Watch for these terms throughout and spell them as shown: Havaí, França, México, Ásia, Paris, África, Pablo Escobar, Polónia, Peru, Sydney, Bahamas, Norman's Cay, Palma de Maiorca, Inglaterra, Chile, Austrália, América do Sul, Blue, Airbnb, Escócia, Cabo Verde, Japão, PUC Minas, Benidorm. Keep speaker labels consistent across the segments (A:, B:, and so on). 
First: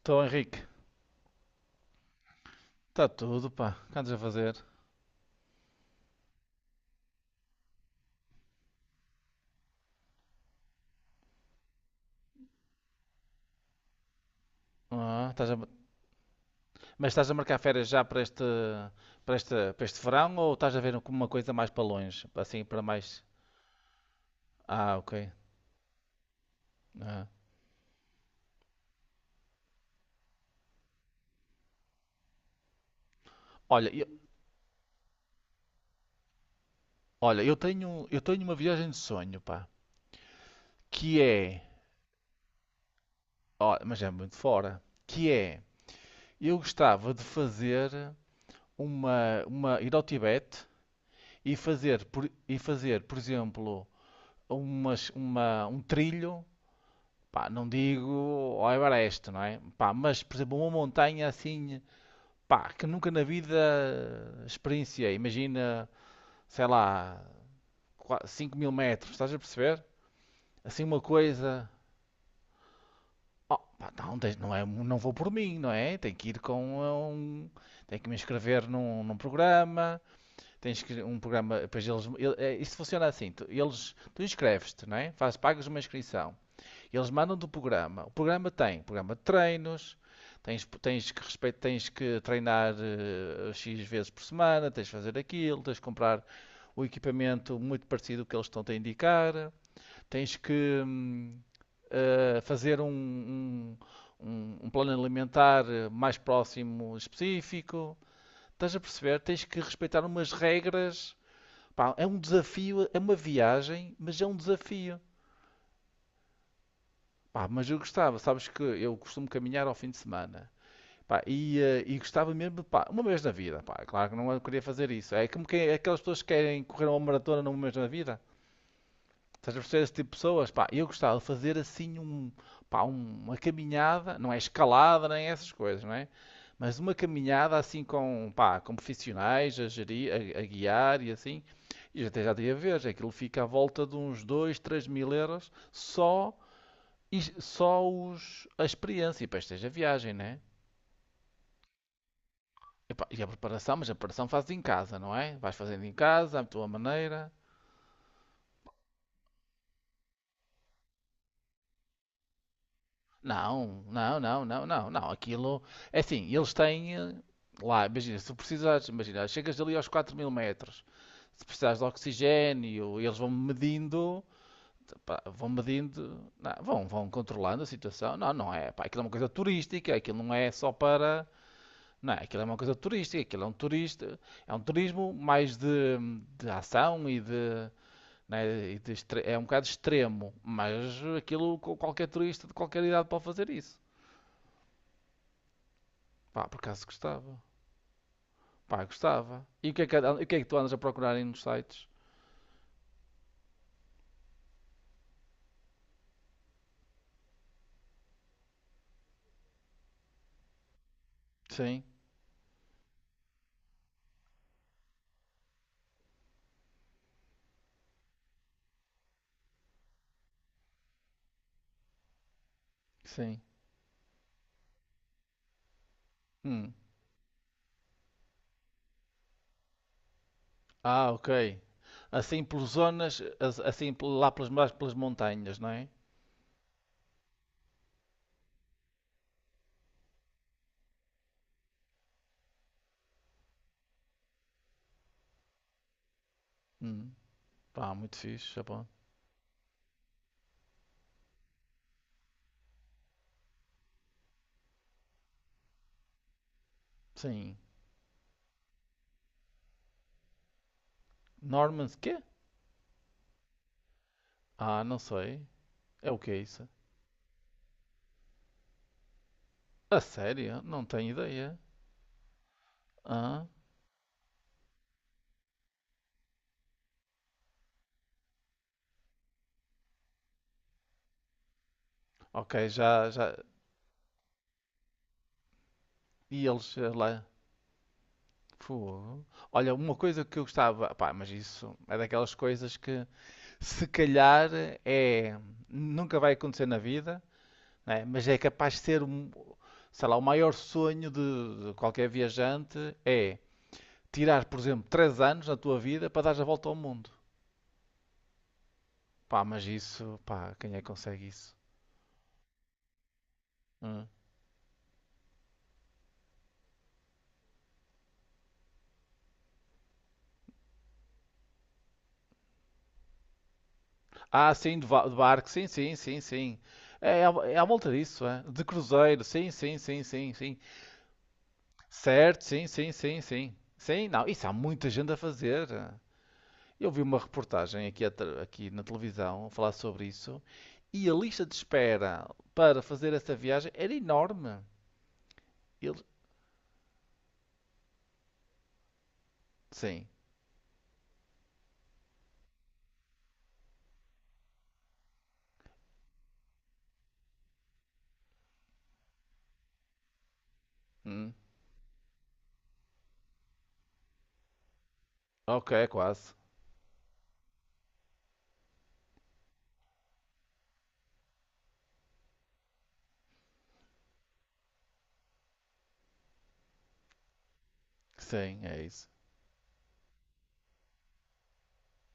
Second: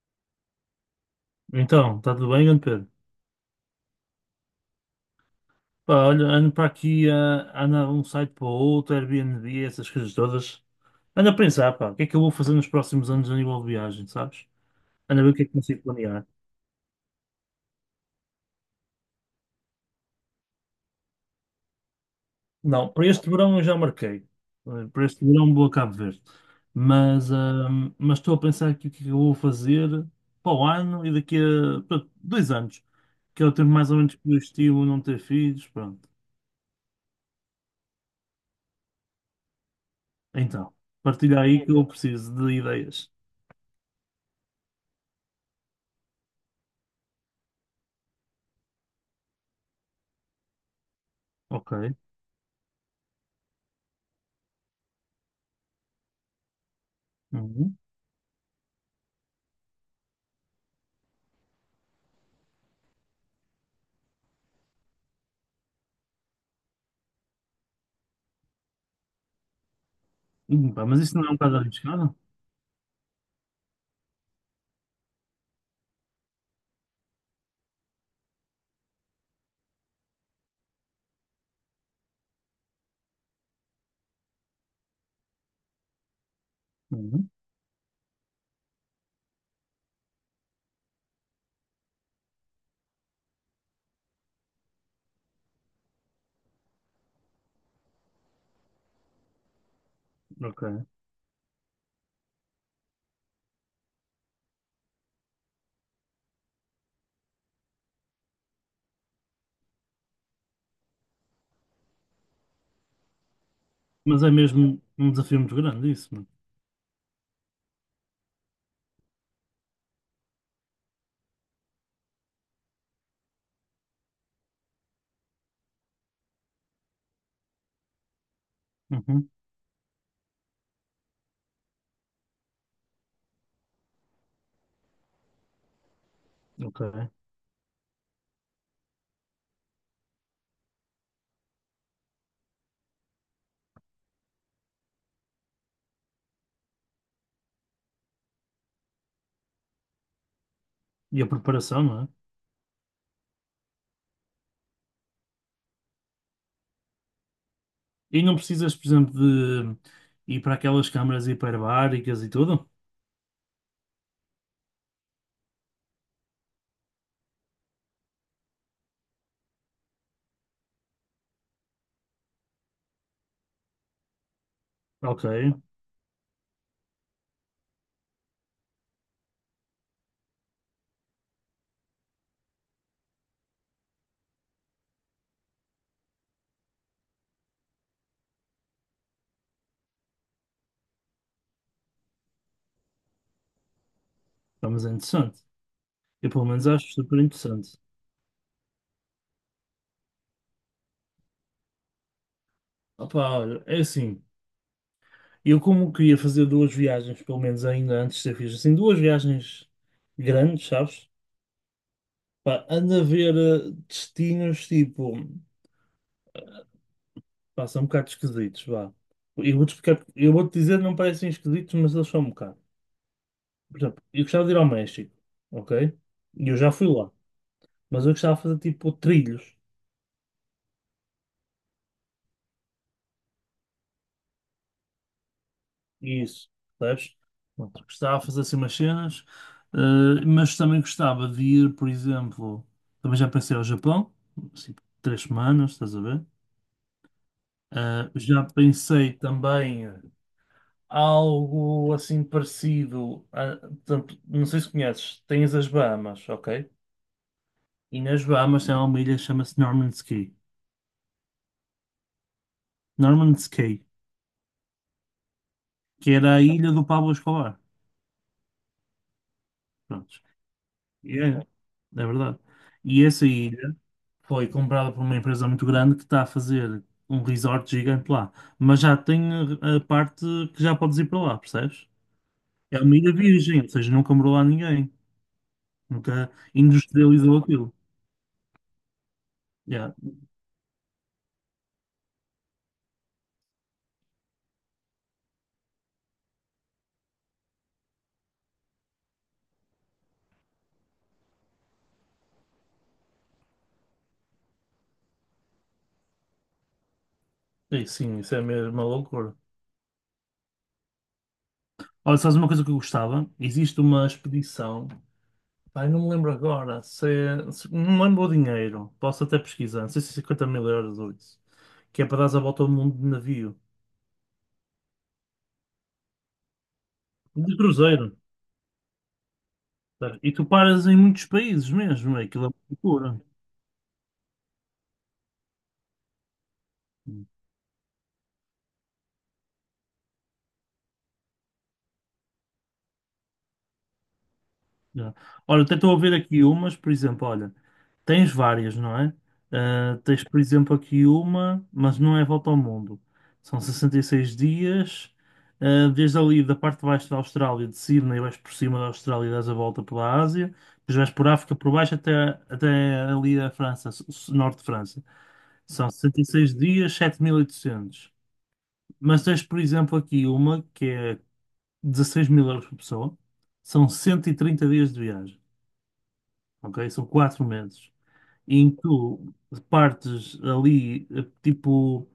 A: Então, Henrique,
B: Então, está tudo bem, grande Pedro?
A: está tudo, pá. O que andas a fazer?
B: Pá, olha, ando para aqui, ando de um site para o outro, Airbnb, essas coisas todas. Ando a pensar, pá, o que é que eu vou fazer nos próximos anos a nível de viagem, sabes? Ando a
A: Ah,
B: ver o que é
A: estás
B: que
A: a-
B: consigo planear.
A: Mas estás a marcar férias já para este, verão ou estás a ver como uma coisa mais para longe? Assim, para
B: Não,
A: mais.
B: para este verão eu já marquei.
A: Ah,
B: Para
A: ok.
B: este verão vou a Cabo Verde.
A: Ah.
B: Mas, ah, mas estou a pensar aqui o que é que eu vou fazer para o ano e daqui a, pronto, 2 anos, que é o tempo
A: Olha,
B: mais ou
A: eu,
B: menos que eu estimo não ter filhos, pronto.
A: olha, eu tenho uma viagem de sonho, pá.
B: Então,
A: Que
B: partilha
A: é.
B: aí que eu preciso de ideias.
A: Ó, mas é muito fora. Que é. Eu gostava de fazer ir ao Tibete e
B: Ok.
A: e fazer, por exemplo, um trilho. Pá, não
B: Uhum.
A: digo ao Everest, não é? Pá, mas, por exemplo, uma montanha assim, pá, que nunca na vida experienciei. Imagina, sei lá, 5000 metros, estás a perceber? Assim
B: Pá, mas
A: uma
B: isso não é um bocado
A: coisa.
B: arriscado?
A: Oh, pá, não, não, é, não vou por mim, não é? Tenho que ir com um. Tenho que me inscrever num programa, tens que um programa, depois eles, é, isso funciona assim, tu, eles, tu inscreves-te, não é? Faz, pagas uma inscrição. Eles
B: Uhum,
A: mandam do programa. O programa tem programa de treinos, que, respeito, tens que treinar X vezes por semana, tens de fazer aquilo, tens de comprar o equipamento muito parecido com o que eles estão-te a indicar, tens que
B: ok.
A: fazer um plano alimentar mais próximo específico. Estás a perceber? Tens que respeitar umas regras. Pá, é um desafio, é uma viagem, mas
B: Mas
A: é
B: é
A: um
B: mesmo
A: desafio.
B: um desafio muito grande isso, mano.
A: Pá, mas eu gostava, sabes que eu costumo caminhar ao fim de semana. Pá, e gostava mesmo, pá, uma vez na vida, pá. Claro que não eu queria fazer isso. É como que é aquelas pessoas que querem correr uma maratona numa vez na vida.
B: Uhum,
A: Estás a perceber esse tipo de pessoas? Pá, eu gostava de fazer assim um, pá, uma caminhada, não é escalada nem essas coisas, não é? Mas uma
B: ok.
A: caminhada assim com, pá, com profissionais a gerir, a guiar e assim. E até já tinha a ver, aquilo fica à volta de uns 2, 3000 euros só e só os, a experiência, e depois tens a viagem, né?
B: E a preparação, não é?
A: Epá, e a preparação, mas a preparação fazes em casa, não é? Vais fazendo em casa, à tua maneira.
B: E não precisas, por exemplo, de ir para aquelas câmaras hiperbáricas e tudo?
A: Não, não, não, não, não, não. Aquilo é assim, eles têm lá, imagina, se precisares, imagina, chegas ali aos 4000 metros, se precisares de oxigênio, eles vão medindo, pá,
B: Ok,
A: vão medindo, não, vão controlando a situação. Não, não é, pá, aquilo é uma coisa turística, aquilo não é só para. Não, é? Aquilo é uma coisa turística, aquilo é um turista, é um turismo mais de ação e de, né, é um bocado extremo, mas qualquer turista de qualquer idade pode fazer isso.
B: pá, mas é interessante. Eu pelo
A: Pá, por
B: menos
A: acaso
B: acho super
A: gostava.
B: interessante.
A: Pá, gostava. E o que é que tu andas a procurar aí nos sites?
B: Opa, olha, é assim. Eu como queria fazer duas viagens, pelo menos ainda antes de ser fixe, assim, duas viagens grandes, sabes?
A: Sim,
B: Pá, anda a ver destinos tipo. Pá, são um bocado esquisitos, vá. Eu vou-te explicar, eu vou-te dizer, não parecem esquisitos, mas eles são um bocado.
A: sim.
B: Por exemplo, eu gostava de ir ao México, ok? E eu já
A: Hum.
B: fui lá, mas eu gostava de fazer tipo trilhos
A: Ah, ok. Assim por zonas, assim lá pelas, mais pelas montanhas, não é?
B: e isso, percebes? Pronto, gostava de fazer assim umas cenas, mas também gostava de ir, por exemplo, também já pensei ao Japão, assim, 3 semanas, estás a ver?
A: Hum. Pá, muito
B: Já
A: fixe, Japão.
B: pensei também algo assim parecido. Não sei se conheces, tens as Bahamas, ok?
A: Sim.
B: E nas Bahamas tem lá uma ilha que chama-se Norman's Cay.
A: Normans, quê?
B: Norman's Cay,
A: Ah, não sei.
B: que
A: É o que
B: era
A: é
B: a
A: isso?
B: ilha do Pablo Escobar.
A: A
B: Prontos.
A: sério? Não tenho
B: E é
A: ideia.
B: verdade. E essa
A: Ah,
B: ilha foi comprada por uma empresa muito grande que está a fazer um resort gigante lá. Mas já tem a parte que já podes ir para lá, percebes?
A: ok,
B: É uma
A: já,
B: ilha
A: já.
B: virgem, ou seja, nunca morou lá ninguém. Nunca
A: E eles lá.
B: industrializou aquilo.
A: Fogo. Olha,
B: Yeah.
A: uma coisa que eu gostava. Pá, mas isso é daquelas coisas que se calhar é. Nunca vai acontecer na vida, né? Mas é capaz de ser, um- sei lá, o maior sonho de qualquer viajante é tirar, por exemplo, 3 anos na tua vida para dar a volta ao mundo.
B: E sim, isso é mesmo uma loucura.
A: Pá, mas isso, pá, quem é que consegue isso?
B: Olha, sabes uma coisa que eu gostava? Existe uma
A: Hum?
B: expedição ai não me lembro agora. Não lembro o dinheiro. Posso até pesquisar. Não sei se é 50 mil euros ou isso. Que é para dar a volta ao mundo de navio.
A: Ah, sim, de barco, sim, sim, sim, sim. É, à é
B: De
A: à volta
B: cruzeiro.
A: disso, é. De cruzeiro, sim, sim, sim,
B: Tá?
A: sim,
B: E tu
A: sim.
B: paras em muitos países mesmo. É
A: Certo,
B: Aquilo é uma
A: sim, sim, sim,
B: loucura.
A: sim. Sim, não, isso há muita gente a fazer. Eu vi uma reportagem aqui, aqui na televisão a falar sobre isso e a lista de espera para fazer essa viagem era enorme.
B: Já. Olha, até estou a
A: Ele.
B: ver aqui umas, por exemplo, olha, tens várias, não é? Ah,
A: Sim.
B: tens, por exemplo, aqui uma, mas não é volta ao mundo. São 66 dias, desde ali da parte de baixo da Austrália, de Sydney, vais por cima da Austrália e dás a volta pela Ásia, depois vais por
A: Hum.
B: África por baixo até, até ali a França, norte de França.
A: Ok,
B: São sessenta e
A: quase.
B: seis dias, 7.800. Mas tens, por exemplo, aqui uma que é 16 mil euros por pessoa, são 130 dias de viagem, ok? São 4 meses
A: Sim,
B: em
A: é
B: que
A: isso.
B: tu partes ali, tipo,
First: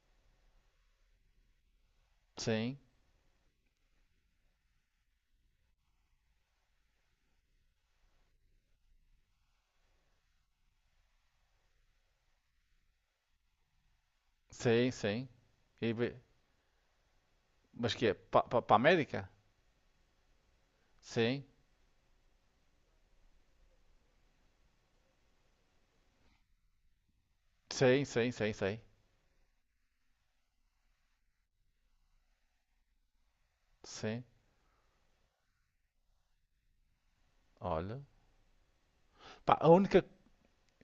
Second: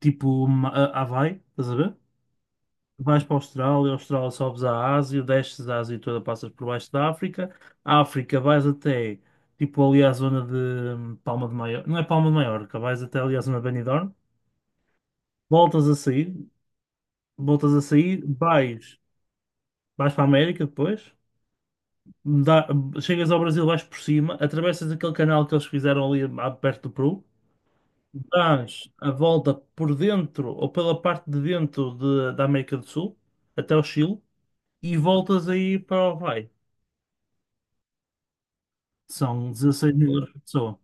B: tipo Havaí, estás a ver?
A: Sim,
B: Vais para a Austrália sobes à Ásia, desces a Ásia toda, passas por baixo da África, a África vais até, tipo, ali à zona de Palma de Maiorca, não é Palma de Maiorca, vais até ali à zona de Benidorm,
A: sim, sim.
B: voltas
A: E
B: a
A: be-.
B: sair, voltas a
A: Mas que é?
B: sair,
A: Para a
B: vais,
A: América?
B: vais para a América depois,
A: Sim,
B: dá- chegas ao Brasil, vais por cima, atravessas aquele canal que eles fizeram ali perto do Peru,
A: sim, sim, sim, sim.
B: dás a volta por dentro ou pela parte de dentro da América do Sul até o Chile
A: Sim,
B: e voltas aí para o Havaí.
A: olha.
B: São
A: Pá, a
B: 16
A: única.
B: mil euros por pessoa.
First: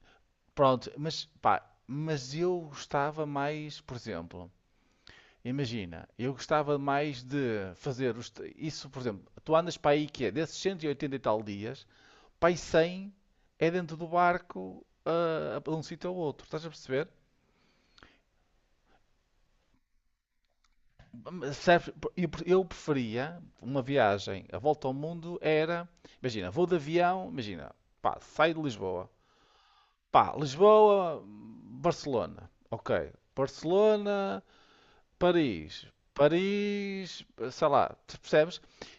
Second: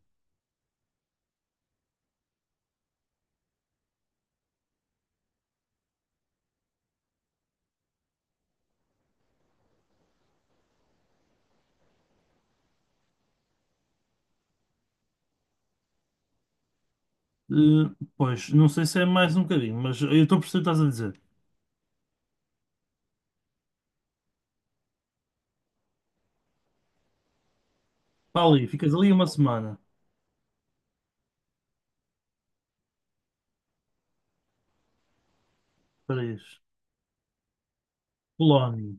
A: Pronto, mas pá, mas eu gostava mais, por exemplo, imagina, eu gostava mais de fazer isso, por exemplo, tu andas para aí que é desses 180 e oitenta e tal dias, para aí 100 é dentro do barco de um sítio ao outro, estás a perceber?
B: Eh, pois, não sei se é mais um bocadinho, mas eu estou a perceber o que estás a dizer.
A: Mas sabes, eu preferia uma viagem, a volta ao mundo era, imagina, vou de avião, imagina, pá,
B: Para
A: saio de
B: ali, ficas
A: Lisboa.
B: ali uma semana.
A: Pá, Lisboa, Barcelona. Ok. Barcelona, Paris.
B: Paris,
A: Paris, sei lá, tu percebes?
B: Polónia.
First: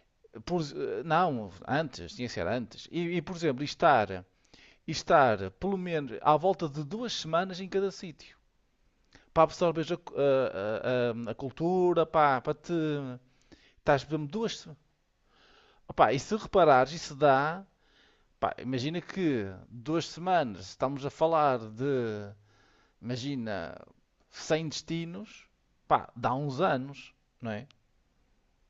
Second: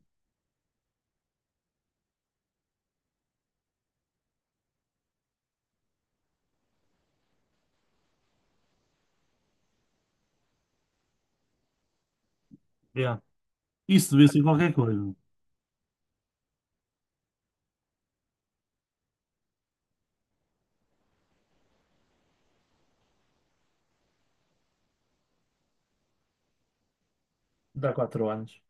A: Por- não, antes, tinha que ser antes. Por exemplo, e estar pelo menos à volta de 2 semanas em cada sítio. Para absorver a, cu- a cultura, pá, para te.
B: Yeah.
A: Estás, por
B: Isso devia
A: exemplo,
B: ser
A: duas.
B: qualquer coisa.
A: Opá, e se reparares, isso dá. Pá, imagina que 2 semanas estamos a falar de imagina, sem destinos, pá, dá uns anos, não é?
B: Dá 4 anos.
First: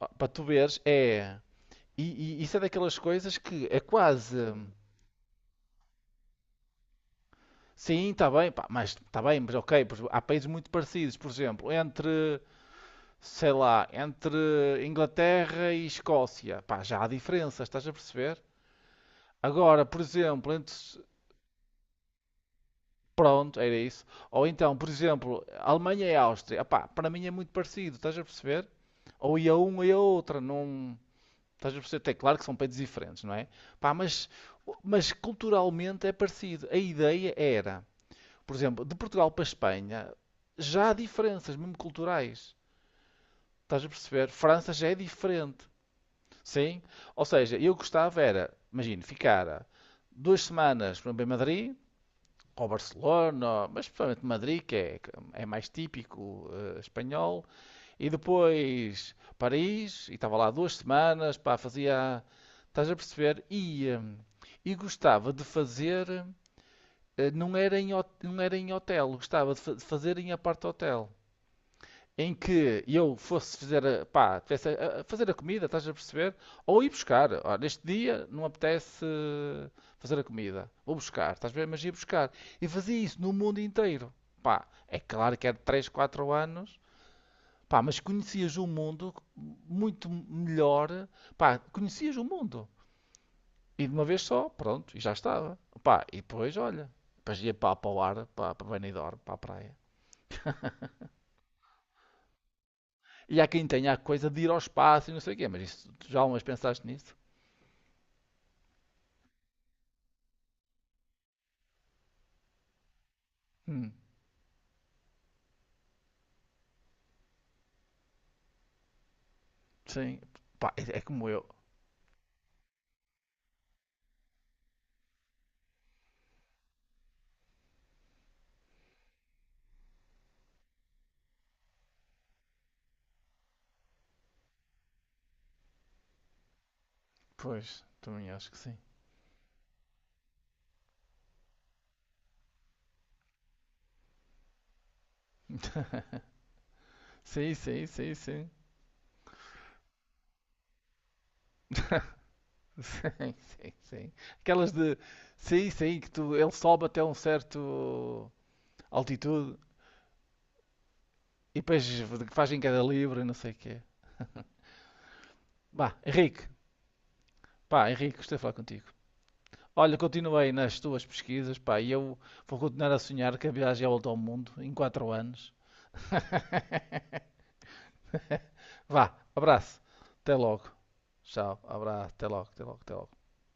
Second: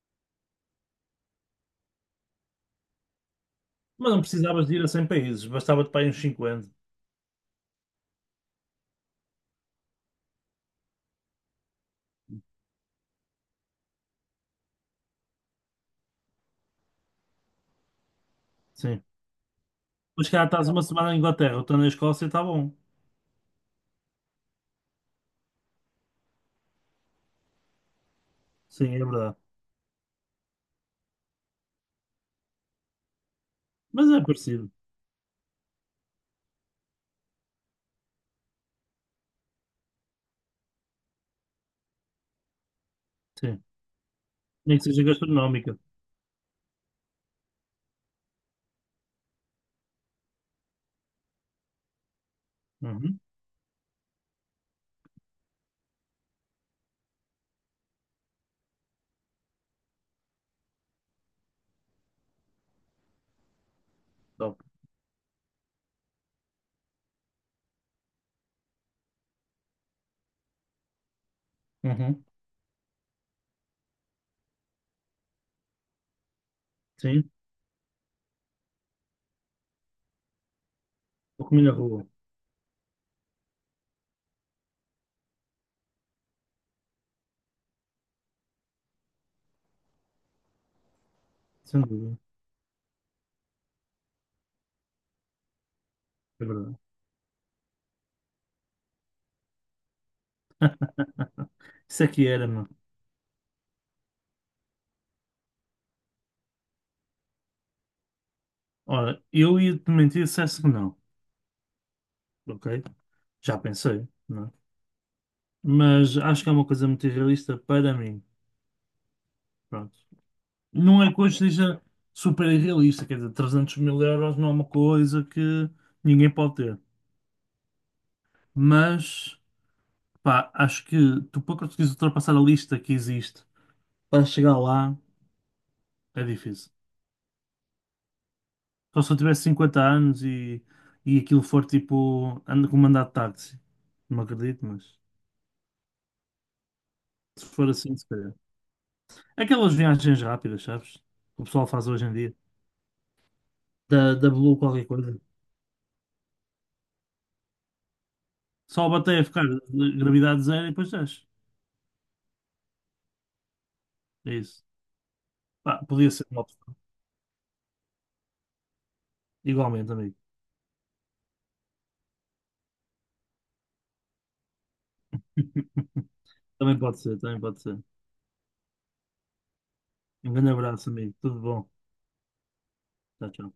A: Ó, para tu veres, é. E, isso é daquelas coisas que é
B: Mas não
A: quase.
B: precisavas de ir a 100 países, bastava-te para ir uns 50.
A: Sim, está bem, pá, mas está bem, mas ok, pois há países muito parecidos, por exemplo, entre, sei lá, entre Inglaterra e Escócia, pá, já há diferenças, estás a perceber?
B: Sim.
A: Agora, por
B: Mas cá
A: exemplo,
B: estás
A: entre.
B: uma semana na Inglaterra, outra na Escócia, está bom.
A: Pronto, era isso. Ou então, por exemplo, Alemanha e Áustria, pá, para mim é muito parecido, estás a perceber?
B: Sim, é verdade.
A: Ou ia um ou ia outra, não. Estás a perceber? É claro que são países diferentes, não é? Pá,
B: Mas é parecido.
A: mas culturalmente é parecido. A ideia era, por exemplo, de Portugal para a Espanha, já há diferenças, mesmo culturais.
B: Sim.
A: Estás a perceber? França
B: Nem que
A: já é
B: seja
A: diferente.
B: gastronómica.
A: Sim? Ou seja, eu gostava era, imagino, ficar 2 semanas por exemplo, em Madrid, ou
B: Uhum.
A: Barcelona, mas principalmente Madrid, que é, é mais típico espanhol, e depois Paris, e estava lá 2 semanas, pá, fazia. Estás a perceber?
B: Top.
A: E gostava de fazer. Não era em, não era em hotel, gostava de de fazer em apart hotel.
B: Uhum.
A: Em que eu fosse fazer pá, a fazer a comida, estás a perceber? Ou ir buscar.
B: Sim.
A: Ó, neste dia não me apetece fazer a comida. Vou buscar,
B: Vou
A: estás a
B: comer
A: ver?
B: na
A: Mas ia
B: rua.
A: buscar. E fazia isso no mundo inteiro. Pá, é claro que é de 3 4 anos. Pá, mas conhecias o mundo muito melhor. Pá,
B: Sem
A: conhecias
B: dúvida.
A: o mundo. E de uma vez só, pronto, e já estava. Pá, e
B: É
A: depois,
B: verdade.
A: olha, depois ia pá, para o ar, pá, para Benidorm, para a praia.
B: Isso aqui era, mano.
A: E há quem tenha a coisa de ir ao espaço e não sei o quê, mas isso, tu já umas pensaste nisso?
B: Ora, eu ia-te mentir se dissesse que não. Ok? Já
A: Hum,
B: pensei, não é? Mas acho que é uma coisa muito irrealista para mim. Pronto.
A: sim. Pá, é é
B: Não é que
A: como
B: hoje
A: eu.
B: seja super irrealista, quer dizer, 300 mil euros não é uma coisa que ninguém pode ter. Mas, pá, acho que tu para conseguires ultrapassar a lista que existe para chegar lá é difícil.
A: Pois, também acho que sim.
B: Só se eu tivesse 50 anos e aquilo for tipo, ando com mandato de táxi. Não acredito, mas se
A: Sim,
B: for
A: sim,
B: assim, se
A: sim,
B: calhar.
A: sim.
B: Aquelas viagens rápidas, sabes? Que o pessoal faz hoje em dia.
A: Sim, sim,
B: Da,
A: sim.
B: da Blue
A: Aquelas
B: qualquer
A: de.
B: coisa.
A: Sim, sim, que tu, ele sobe até um certo
B: Só bater a ficar
A: altitude.
B: de gravidade zero e depois desce.
A: E depois fazem cada livro e não sei o quê.
B: É isso. Pá,
A: Bah,
B: podia ser uma
A: Henrique,
B: opção.
A: pá, Henrique, gostei de falar contigo.
B: Igualmente,
A: Olha,
B: amigo.
A: continuei nas tuas pesquisas, pá, e eu vou continuar a sonhar que a viagem é a volta ao mundo em 4 anos.
B: Também pode ser, também pode ser.
A: Vá, abraço,
B: Um
A: até
B: grande
A: logo.
B: abraço, amigo. Tudo
A: Tchau,
B: bom.
A: abraço, até logo, até logo, até logo.
B: Tchau, tchau.